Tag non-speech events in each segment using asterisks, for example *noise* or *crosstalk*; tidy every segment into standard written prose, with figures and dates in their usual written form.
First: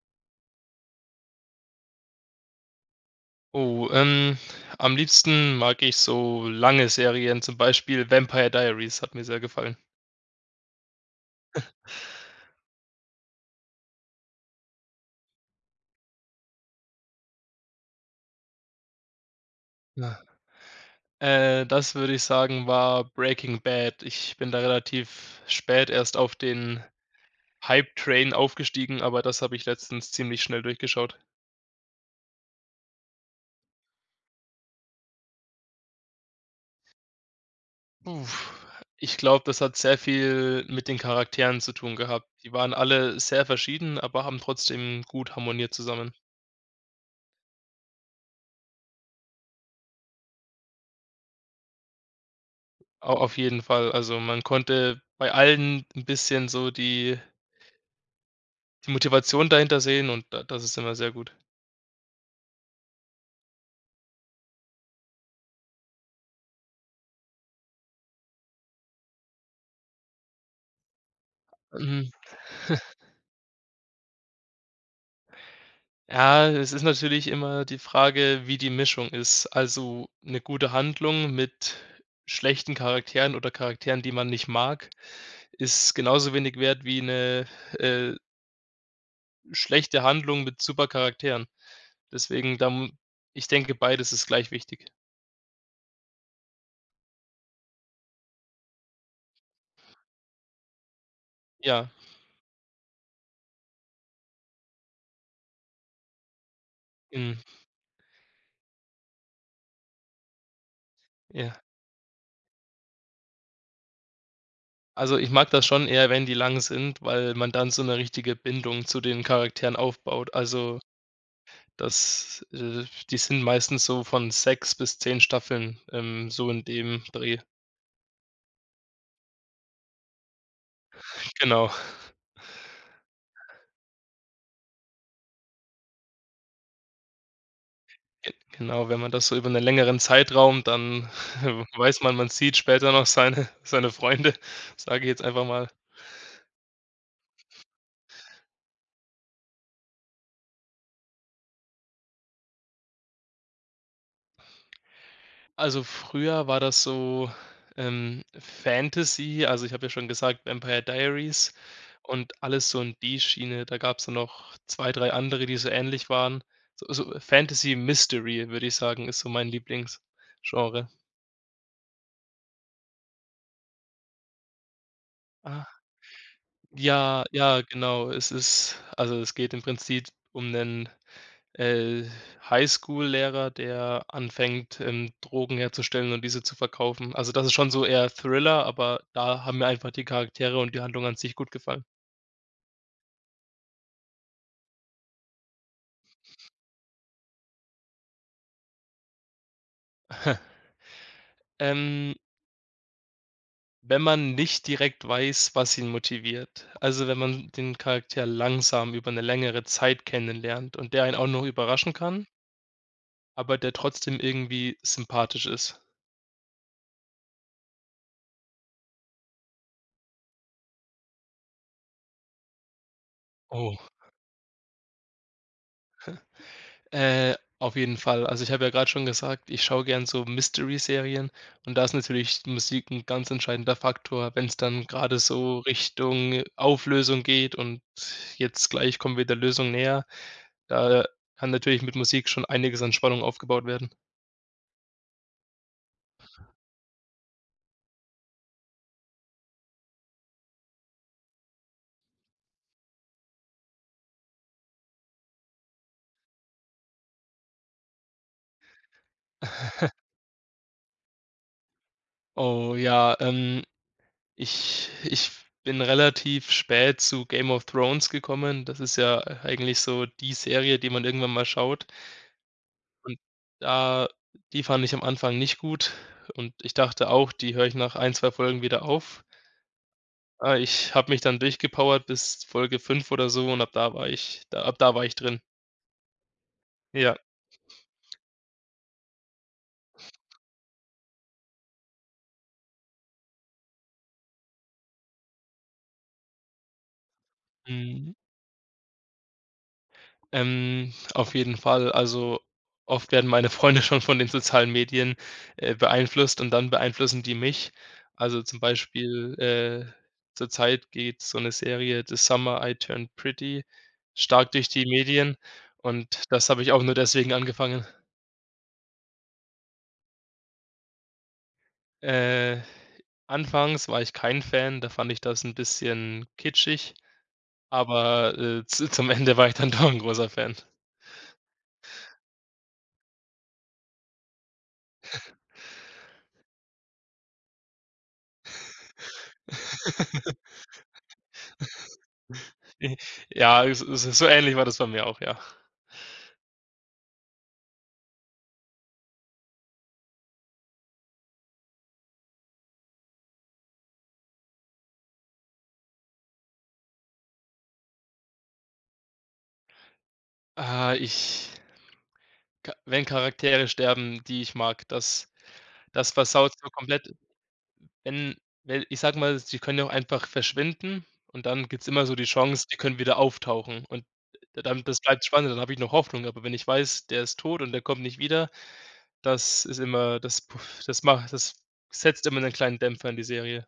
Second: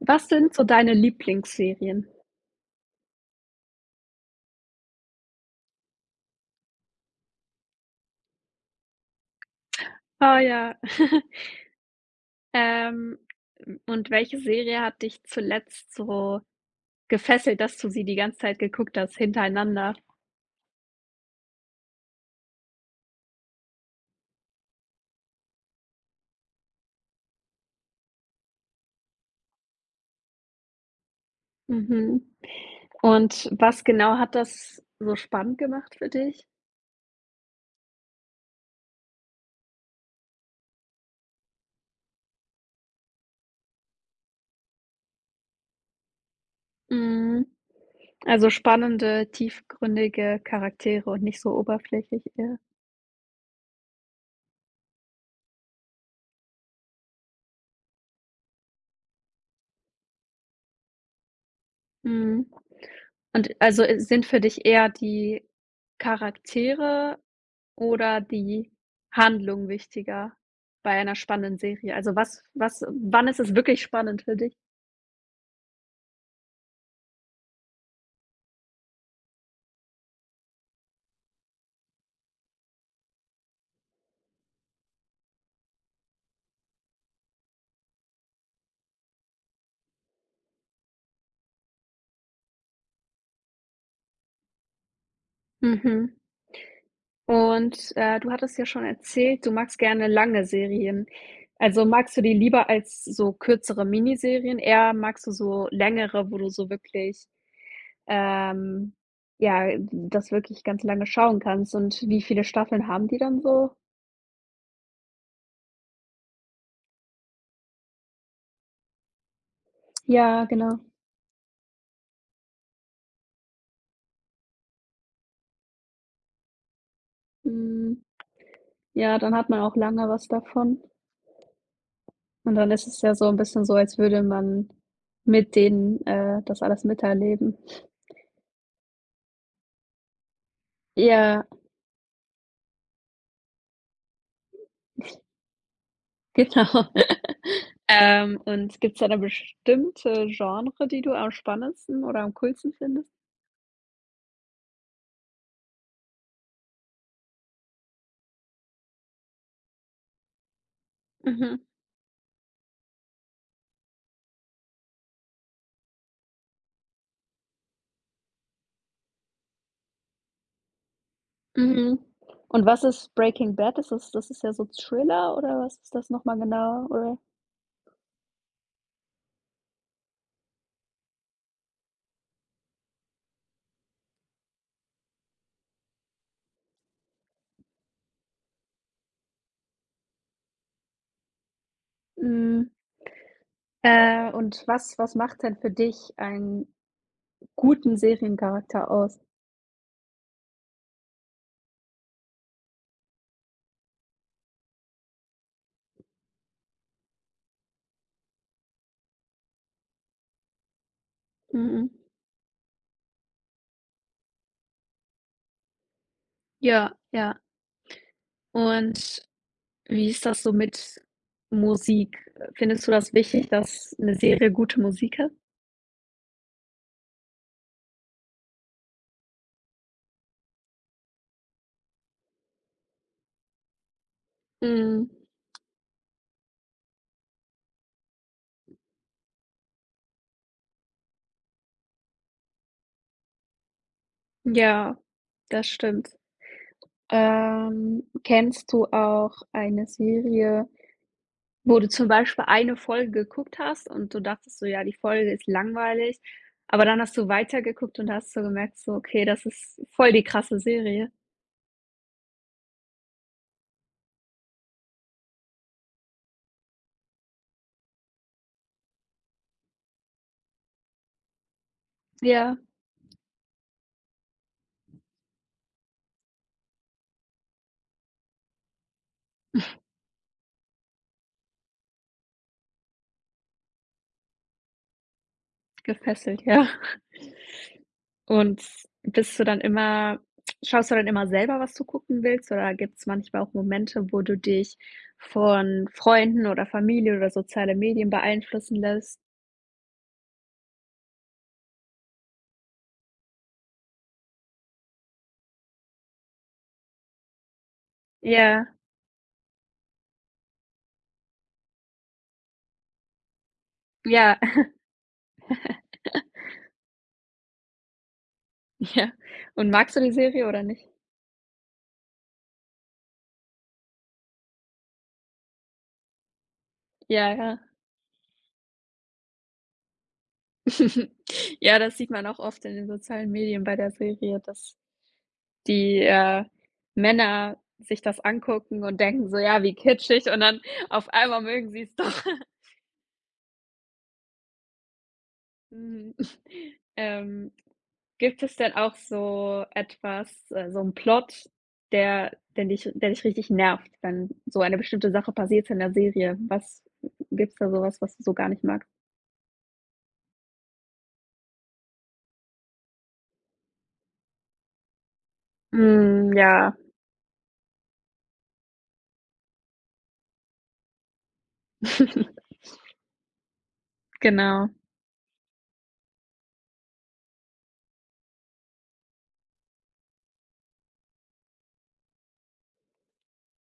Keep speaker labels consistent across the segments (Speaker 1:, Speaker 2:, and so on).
Speaker 1: Was sind so deine Lieblingsserien?
Speaker 2: Oh, am liebsten mag ich so lange Serien, zum Beispiel Vampire Diaries, hat mir sehr gefallen.
Speaker 1: Oh ja. *laughs* Ähm, und welche Serie hat dich zuletzt so gefesselt, dass du sie die ganze Zeit geguckt hast, hintereinander?
Speaker 2: Ja. Das würde ich sagen, war Breaking Bad. Ich bin da relativ spät erst auf den Hype-Train aufgestiegen, aber das habe ich letztens ziemlich schnell durchgeschaut.
Speaker 1: Mhm. Und was genau hat das so spannend gemacht für dich?
Speaker 2: Uff, ich glaube, das hat sehr viel mit den Charakteren zu tun gehabt. Die waren alle sehr verschieden, aber haben trotzdem gut harmoniert zusammen.
Speaker 1: Mhm. Also spannende, tiefgründige Charaktere und nicht so oberflächlich eher.
Speaker 2: Au auf jeden Fall. Also, man konnte bei allen ein bisschen so die Motivation dahinter sehen, und da das ist immer sehr gut.
Speaker 1: Mhm. Und also, sind für dich eher die Charaktere oder die Handlung wichtiger bei einer spannenden Serie?
Speaker 2: Mhm.
Speaker 1: Also, was wann ist es wirklich spannend für dich?
Speaker 2: Ja, es ist natürlich immer die Frage, wie die Mischung ist. Also, eine gute Handlung mit schlechten Charakteren oder Charakteren, die man nicht mag, ist genauso wenig wert wie eine äh, schlechte Handlung mit super Charakteren. Deswegen da m ich denke, beides ist gleich wichtig.
Speaker 1: Mhm. Und, du hattest ja schon erzählt, du magst gerne lange Serien. Also,
Speaker 2: Ja,
Speaker 1: magst du die lieber als so kürzere Miniserien? Eher magst du so längere, wo du so wirklich,
Speaker 2: mhm,
Speaker 1: ähm, ja, das wirklich ganz lange schauen
Speaker 2: ja.
Speaker 1: kannst und wie viele Staffeln haben die dann so?
Speaker 2: Also, ich mag das schon eher, wenn die lang sind, weil man dann so eine richtige Bindung zu den Charakteren aufbaut.
Speaker 1: Ja,
Speaker 2: Also,
Speaker 1: genau.
Speaker 2: das die sind meistens so von 6 bis 10 Staffeln, so in dem Dreh.
Speaker 1: Hm, ja, dann hat man auch lange was davon.
Speaker 2: Genau.
Speaker 1: Und dann ist es ja so ein bisschen so, als würde man mit denen, das alles miterleben.
Speaker 2: Ge genau, wenn man das so über einen längeren Zeitraum, dann
Speaker 1: Ja,
Speaker 2: *laughs* weiß man, man sieht später noch seine Freunde, sage ich jetzt einfach mal.
Speaker 1: genau. *laughs* Und gibt's da 'ne bestimmte Genre, die du am spannendsten oder am coolsten findest?
Speaker 2: Also, früher war das so, Fantasy, also, ich habe ja schon gesagt, Vampire Diaries
Speaker 1: Mhm,
Speaker 2: und alles so in die Schiene. Da gab's dann noch 2, 3 andere, die so ähnlich waren. So Fantasy Mystery, würde ich sagen, ist so mein Lieblingsgenre.
Speaker 1: mhm. Und was ist Breaking Bad? Ist das das ist ja so Thriller oder was
Speaker 2: Ah,
Speaker 1: ist das noch mal genau, oder?
Speaker 2: ja, ja, genau. Es ist, also, es geht im Prinzip um 'nen Äh, Highschool-Lehrer, der anfängt, Drogen herzustellen und diese zu verkaufen. Also, das ist schon so eher Thriller, aber da haben mir einfach die Charaktere und die Handlung an sich gut gefallen.
Speaker 1: Mhm, und was macht denn für dich einen guten Seriencharakter aus?
Speaker 2: Ähm, Wenn man nicht direkt weiß, was ihn motiviert, also wenn man den Charakter langsam über eine längere Zeit kennenlernt und der einen auch noch
Speaker 1: Mhm.
Speaker 2: überraschen kann, aber der trotzdem irgendwie sympathisch ist.
Speaker 1: Ja, ja. Und wie ist das so mit Musik? Findest du das wichtig,
Speaker 2: Oh.
Speaker 1: dass eine Serie gute Musik hat?
Speaker 2: Äh, auf jeden Fall. Also, ich habe ja gerade schon gesagt, ich schaue gern so Mystery-Serien, und da ist natürlich Musik ein ganz entscheidender Faktor, wenn es dann
Speaker 1: Mhm.
Speaker 2: gerade so Richtung Auflösung geht und jetzt gleich kommen wir der Lösung näher. Da kann natürlich mit Musik schon einiges an Spannung aufgebaut werden.
Speaker 1: Ja, das stimmt. Kennst du auch eine Serie, wo du zum Beispiel eine Folge geguckt hast und du dachtest so: „Ja, die Folge ist langweilig“, aber dann hast du weitergeguckt und hast so gemerkt so: „Okay, das ist
Speaker 2: *laughs*
Speaker 1: voll die krasse Serie.“
Speaker 2: Oh ja, ich bin relativ spät zu Game of Thrones gekommen. Das ist ja eigentlich so die Serie, die man irgendwann mal schaut.
Speaker 1: Ja,
Speaker 2: Und da die fand ich am Anfang nicht gut, und ich dachte auch, die höre ich nach ein, 2 Folgen wieder auf. Aber ich habe mich dann durchgepowert bis Folge 5 oder so, und ab da war ich drin.
Speaker 1: gefesselt, ja.
Speaker 2: Ja,
Speaker 1: Und bist du dann immer schaust du dann immer selber, was du gucken willst, oder gibt es manchmal auch Momente, wo du dich von Freunden oder Familie oder soziale Medien
Speaker 2: mhm.
Speaker 1: beeinflussen lässt?
Speaker 2: Auf jeden Fall. Also, oft werden meine Freunde *laughs* schon von den sozialen Medien, beeinflusst, und dann beeinflussen die mich. Also, zum
Speaker 1: Ja,
Speaker 2: Beispiel, zurzeit geht so eine Serie „The Summer I Turned Pretty“
Speaker 1: ja,
Speaker 2: stark durch
Speaker 1: *laughs*
Speaker 2: die Medien, und das habe ich auch nur deswegen angefangen.
Speaker 1: ja. Und magst du die Serie oder nicht?
Speaker 2: Äh, Anfangs war ich kein Fan, da fand ich das ein bisschen kitschig,
Speaker 1: Ja, ja.
Speaker 2: aber, z zum Ende war ich dann *laughs* doch ein großer Fan.
Speaker 1: *laughs* Ja, das sieht man auch oft in den sozialen Medien bei der Serie, dass die, Männer sich das angucken und denken so: „Ja, wie kitschig“, und
Speaker 2: *laughs*
Speaker 1: dann auf einmal mögen sie es doch. *laughs*
Speaker 2: I Ja, es so ähnlich war das bei mir auch, ja.
Speaker 1: Mhm. Ähm, gibt es denn auch so etwas so 'n Plot, der dich richtig nervt, wenn so eine bestimmte Sache passiert in der Serie? Was gibt's da so was, was du so gar nicht magst?
Speaker 2: Ah, ich ka wenn Charaktere sterben, die ich mag, das
Speaker 1: Hm,
Speaker 2: versaut so
Speaker 1: ja.
Speaker 2: komplett, wenn weil, ich sage mal, sie können ja auch einfach verschwinden, und dann gibt's immer so die
Speaker 1: *laughs*
Speaker 2: Chance, die können wieder auftauchen, und
Speaker 1: Genau.
Speaker 2: dann, das bleibt spannend, dann habe ich noch Hoffnung, aber wenn ich weiß, der ist tot und der kommt nicht wieder, das ist immer das, puh, das macht das setzt immer 'nen kleinen Dämpfer in die Serie.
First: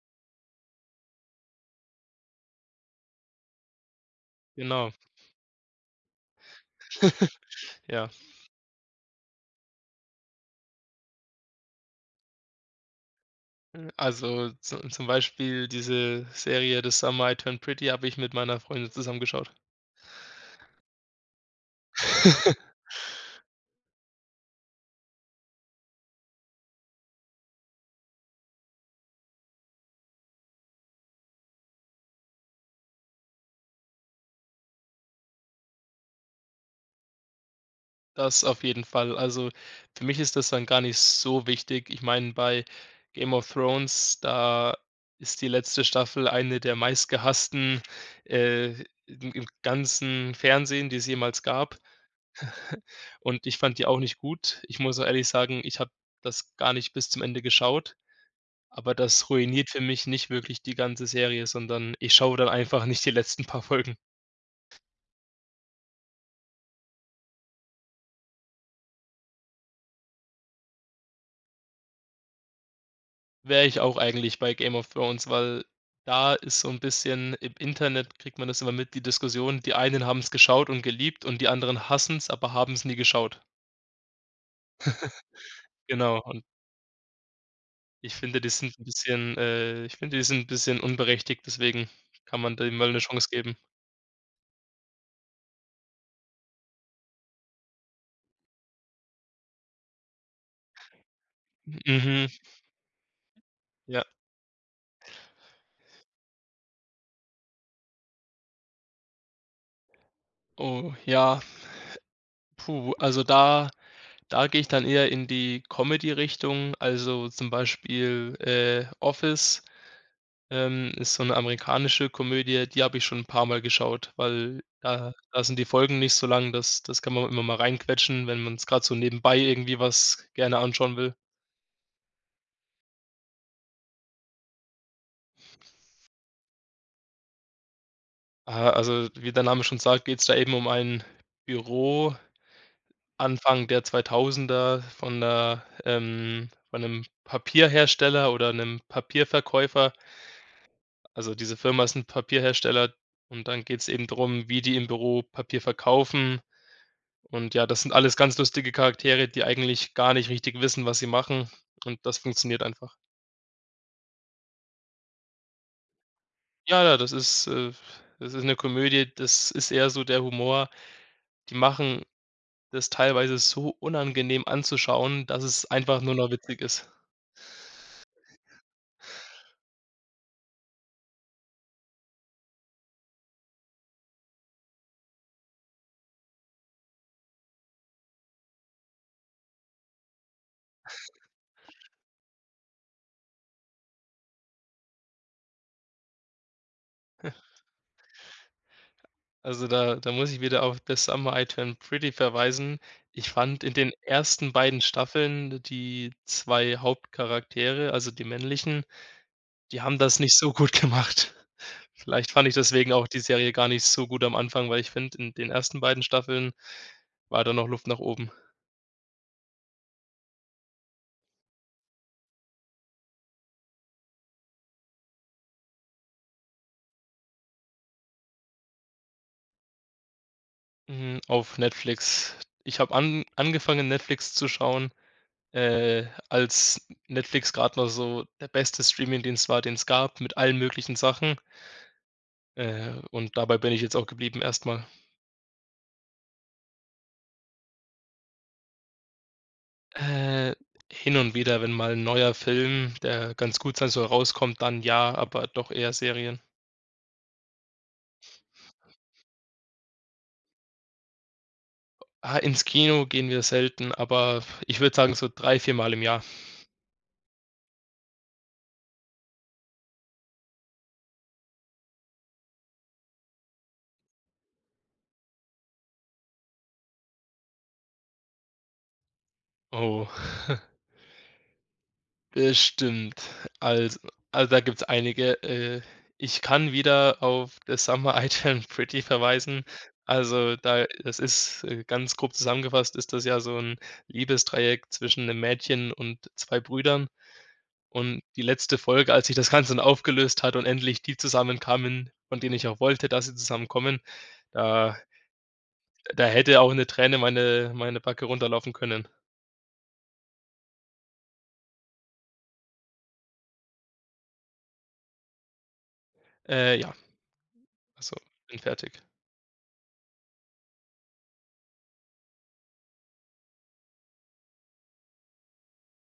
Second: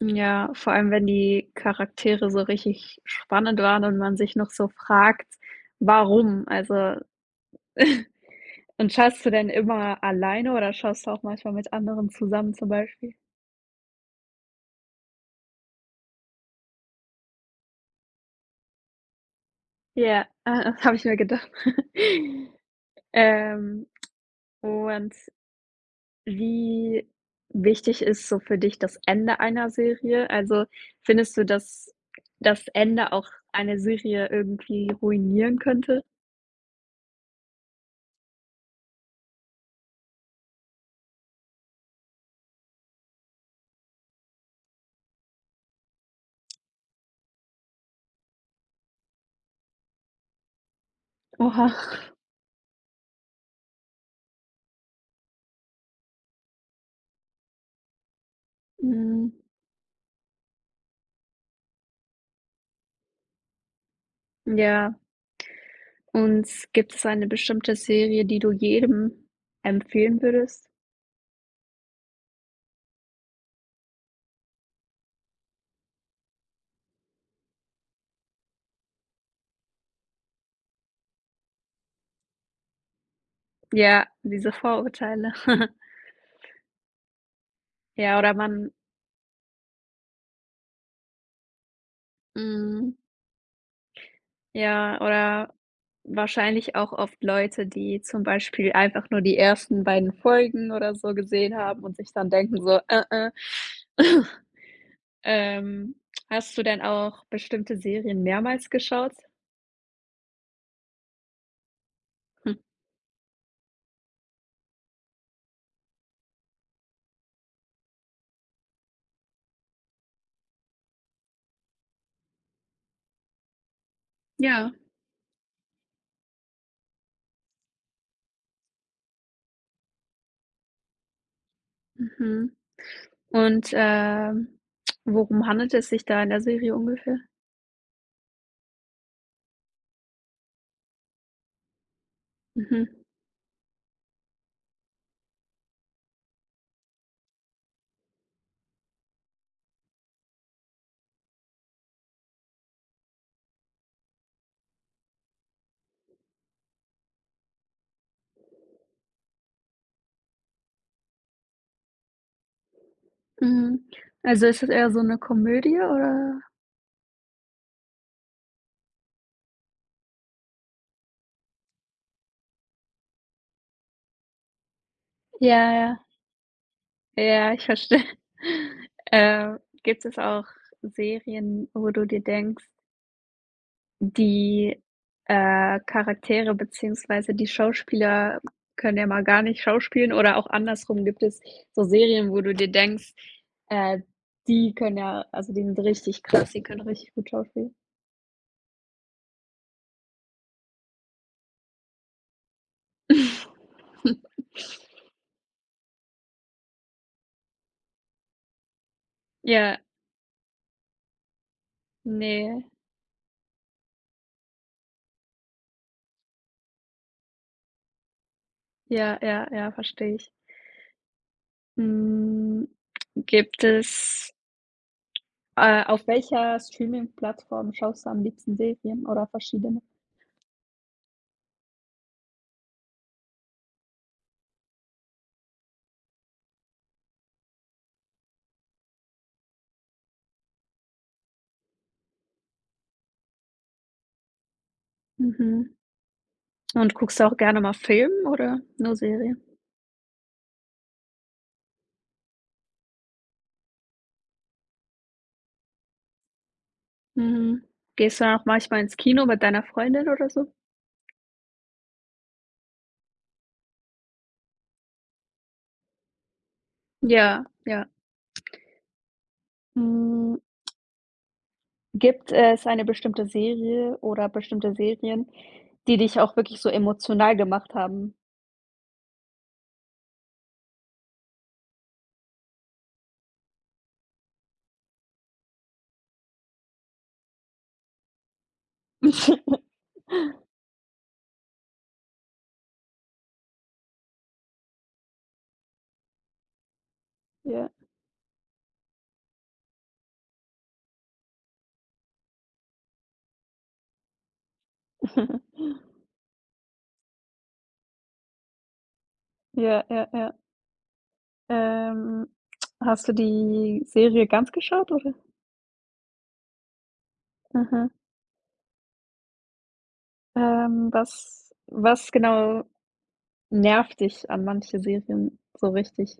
Speaker 1: Ja, vor allem, wenn die Charaktere so richtig spannend waren und man sich noch so
Speaker 2: Genau.
Speaker 1: fragt: „Warum?“ Also
Speaker 2: *laughs* Ja.
Speaker 1: *laughs* und schaust du denn immer alleine oder schaust du auch manchmal mit anderen zusammen zum Beispiel?
Speaker 2: Hm, also zu zum Beispiel diese Serie „The Summer I Turned Pretty“ habe ich mit meiner Freundin zusammen geschaut.
Speaker 1: Ja, *laughs* ah, das habe ich mir gedacht. *laughs*
Speaker 2: *laughs*
Speaker 1: Ähm. Und wie wichtig ist so für dich das Ende einer Serie? Also, findest du, dass das Ende auch eine Serie irgendwie ruinieren könnte?
Speaker 2: Das auf jeden Fall. Also, für mich ist das dann gar nicht so wichtig. Ich meine, bei „Game of Thrones“, da ist die letzte Staffel eine der meistgehassten, äh, im ganzen Fernsehen, die es jemals
Speaker 1: Oha.
Speaker 2: gab, und ich fand die auch nicht gut. Ich muss auch ehrlich sagen, ich habe das gar nicht bis zum Ende geschaut. Aber
Speaker 1: Hm,
Speaker 2: das ruiniert für mich nicht wirklich die ganze Serie, sondern ich schaue dann einfach nicht die letzten paar Folgen.
Speaker 1: ja. Und gibt es eine bestimmte Serie, die du jedem empfehlen würdest?
Speaker 2: Wäre ich auch eigentlich bei Game of Thrones, weil da ist so ein bisschen, im Internet kriegt man das immer mit, die Diskussion, die einen haben es geschaut und geliebt, und die anderen hassen es, aber haben es nie geschaut.
Speaker 1: Ja, diese Vorurteile. *laughs*
Speaker 2: Genau, und ich
Speaker 1: Ja, oder
Speaker 2: finde, die
Speaker 1: man
Speaker 2: sind ein bisschen ich finde, die sind ein bisschen unberechtigt, deswegen kann man dem mal
Speaker 1: hm,
Speaker 2: eine Chance geben.
Speaker 1: ja, oder wahrscheinlich auch oft Leute, die zum Beispiel einfach nur die ersten beiden Folgen oder so gesehen haben und sich
Speaker 2: Mhm,
Speaker 1: dann denken so: äh.“
Speaker 2: ja.
Speaker 1: *laughs* Ähm, hast du denn auch bestimmte Serien mehrmals geschaut?
Speaker 2: Oh ja,
Speaker 1: Hm,
Speaker 2: puh, da gehe ich dann eher in die Comedy-Richtung, also zum Beispiel, Office, ist so eine amerikanische Komödie, die habe ich schon ein paar Mal geschaut, weil
Speaker 1: ja,
Speaker 2: da sind die Folgen nicht so lang, das kann man immer mal reinquetschen, wenn man es gerade so nebenbei irgendwie was gerne anschauen will.
Speaker 1: mhm. Und, worum handelt es sich da in der Serie ungefähr?
Speaker 2: Ah, also, wie der Name schon sagt, geht es da eben um ein Büro
Speaker 1: Mhm,
Speaker 2: Anfang der 2000er, von 'nem Papierhersteller oder einem Papierverkäufer. Also, diese Firma ist 'n Papierhersteller, und dann geht's eben drum, wie die im Büro Papier verkaufen. Und ja, das sind alles ganz lustige Charaktere, die eigentlich gar nicht richtig wissen, was sie machen, und das funktioniert einfach.
Speaker 1: mhm. Also, ist es eher so eine Komödie oder?
Speaker 2: Ja, ja, das ist 'ne Komödie, das ist eher so der Humor. Die machen das teilweise so unangenehm anzuschauen, dass es
Speaker 1: Ja,
Speaker 2: einfach
Speaker 1: ja.
Speaker 2: nur noch witzig ist.
Speaker 1: Ja, ich verstehe. *laughs* Gibt es auch Serien, wo du dir denkst, die, Charaktere beziehungsweise die Schauspieler können ja mal gar nicht schauspielen oder auch andersrum gibt es so Serien, wo du dir denkst, äh, die können ja also die sind richtig krass, die können richtig gut schauspielen?
Speaker 2: Also, da muss ich wieder auf „The Summer I Turned Pretty“ verweisen. Ich fand in
Speaker 1: *laughs*
Speaker 2: den ersten beiden Staffeln die 2 Hauptcharaktere, also die männlichen,
Speaker 1: Ja,
Speaker 2: die haben das nicht so gut gemacht. *laughs* Vielleicht fand ich
Speaker 1: ne,
Speaker 2: deswegen auch die Serie gar nicht so gut am Anfang, weil ich finde, in den ersten beiden Staffeln war da noch Luft nach oben.
Speaker 1: ja, ja, ja, verstehe ich. Hm, gibt es auf welcher Streaming-Plattform schaust du am liebsten Serien oder verschiedene?
Speaker 2: Hm, auf Netflix. Ich habe an angefangen, Netflix zu schauen, als Netflix gerade noch so der beste Streamingdienst war, den es gab, mit allen möglichen Sachen. Und dabei bin ich jetzt auch geblieben erstmal.
Speaker 1: Mhm. Und guckst du auch gerne mal Film oder nur Serie?
Speaker 2: Äh, Hin und wieder, wenn mal 'n neuer Film, der ganz gut sein soll, rauskommt, dann ja, aber doch eher Serien.
Speaker 1: Mhm. Gehst du dann auch manchmal ins Kino mit deiner Freundin oder so?
Speaker 2: Ah, ins Kino gehen wir selten, aber ich würde sagen, so drei, vier Mal im Jahr.
Speaker 1: Ja, ja. Hm, gibt es eine bestimmte Serie oder bestimmte Serien, die dich auch wirklich so emotional gemacht haben?
Speaker 2: Oh, *laughs* bestimmt. Also, da gibt's einige. Ich kann wieder auf „The Summer *laughs* I Turned Pretty“ verweisen.
Speaker 1: *laughs*
Speaker 2: Also, da, das ist, ganz grob zusammengefasst ist das ja so 'n Liebesdreieck zwischen 'nem Mädchen und 2 Brüdern.
Speaker 1: Ja.
Speaker 2: Und die letzte Folge, als sich das Ganze dann aufgelöst hat und endlich die zusammenkamen, von denen ich auch wollte, dass sie zusammenkommen, da
Speaker 1: *laughs*
Speaker 2: da hätte auch 'ne Träne meine Backe runterlaufen können.
Speaker 1: Ja, ja, ja. Ähm, hast du die Serie ganz geschaut, oder?
Speaker 2: Ja,
Speaker 1: Mhm.
Speaker 2: also, bin fertig.
Speaker 1: Was genau nervt dich an manchen Serien so richtig?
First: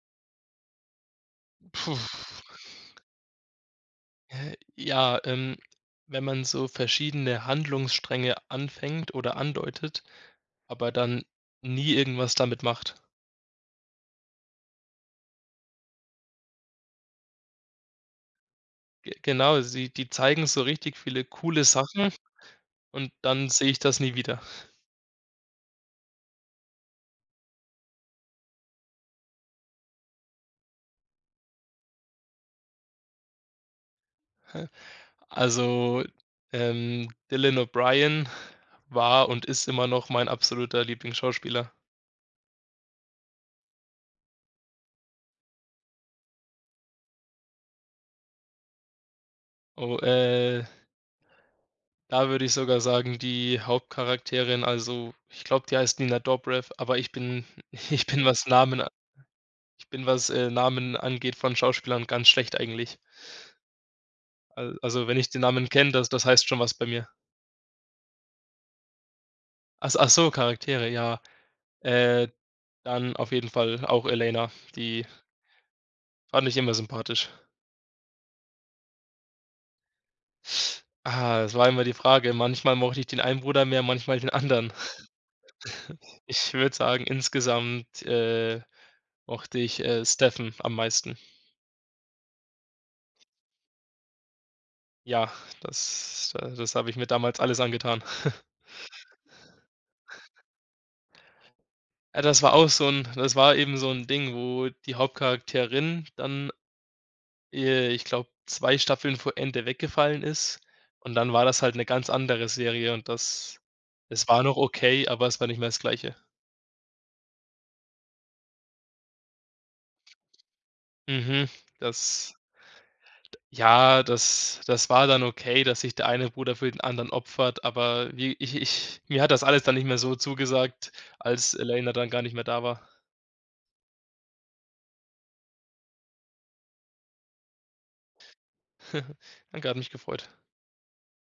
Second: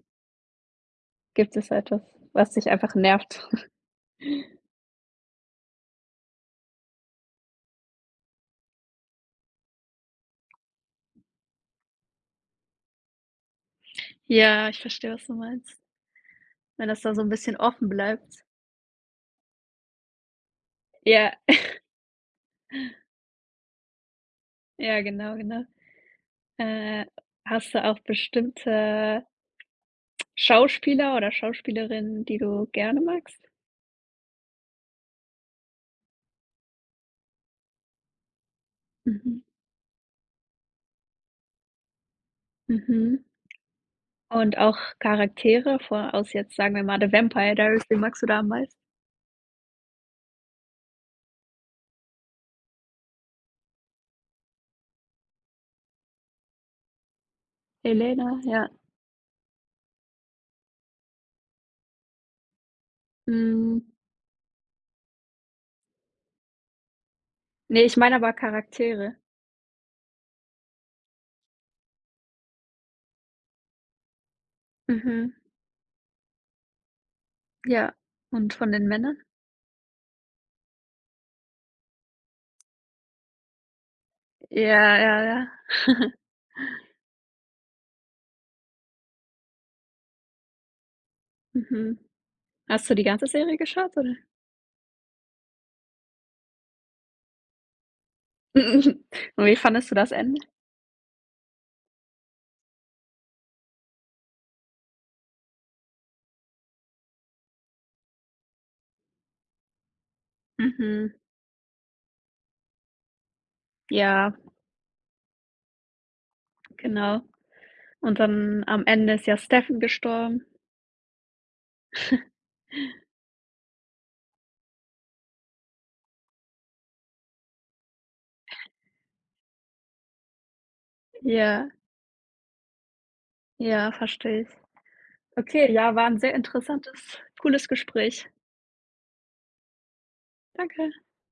Speaker 1: Gibt es
Speaker 2: Puh,
Speaker 1: etwas, was dich einfach nervt? *laughs*
Speaker 2: ja, wenn man so verschiedene Handlungsstränge anfängt oder andeutet, aber dann nie irgendwas damit macht.
Speaker 1: Ja, ich verstehe, was du meinst. Wenn das da so ein bisschen offen bleibt.
Speaker 2: Ge genau, sie die zeigen so richtig viele
Speaker 1: Ja,
Speaker 2: coole Sachen, und dann sehe ich das nie wieder.
Speaker 1: ja, genau, genau. Äh, hast du auch bestimmte Schauspieler oder Schauspielerinnen, die du gerne magst?
Speaker 2: Also, Dylan O'Brien war
Speaker 1: Mhm,
Speaker 2: und ist immer noch mein absoluter Lieblingsschauspieler.
Speaker 1: mhm. Und auch Charaktere vor aus jetzt, sagen wir mal, The Vampire Diaries, wen magst du da am meisten?
Speaker 2: Oh, da würde ich sogar sagen, die Hauptcharakterin, also, ich glaube, die heißt Nina Dobrev, aber ich bin *laughs* ich bin,
Speaker 1: Elena,
Speaker 2: was
Speaker 1: ja.
Speaker 2: Namen a ich bin, was, Namen angeht von Schauspielern, ganz schlecht eigentlich.
Speaker 1: Hm,
Speaker 2: Al also, wenn ich den Namen kenne, das heißt schon was bei mir.
Speaker 1: ne, ich meine aber Charaktere.
Speaker 2: Ach so, Charaktere, ja. Äh, Dann auf jeden Fall auch Elena, die
Speaker 1: Mhm,
Speaker 2: fand ich immer sympathisch.
Speaker 1: ja. Und von den Männern?
Speaker 2: Ah, das war immer die Frage. Manchmal mochte ich den einen Bruder mehr, manchmal den anderen.
Speaker 1: Ja, ja, ja. *laughs*
Speaker 2: Ich würde sagen, insgesamt, mochte ich, Steffen am meisten.
Speaker 1: Mhm. Hast du die ganze Serie geschaut, oder?
Speaker 2: Ja, das habe ich mir damals alles angetan. *laughs*
Speaker 1: *laughs* Und wie fandest du das Ende?
Speaker 2: Ja, das war eben so ein Ding, wo die Hauptcharakterin dann, ich glaube, 2 Staffeln vor Ende weggefallen ist,
Speaker 1: Mhm,
Speaker 2: und dann war das halt eine ganz andere Serie, und das es
Speaker 1: ja,
Speaker 2: war noch okay, aber es war nicht mehr das Gleiche.
Speaker 1: genau. Und dann am Ende ist ja Stephen gestorben.
Speaker 2: Mhm. das Ja, das war dann okay, dass sich der eine Bruder für den anderen opfert, aber wie ich mir, hat das alles dann nicht mehr so zugesagt, als
Speaker 1: Ja,
Speaker 2: Elena dann gar nicht mehr da war.
Speaker 1: ja, verstehe ich. Okay, ja, war ein sehr interessantes, cooles Gespräch.
Speaker 2: Danke, hat mich gefreut.
Speaker 1: Danke.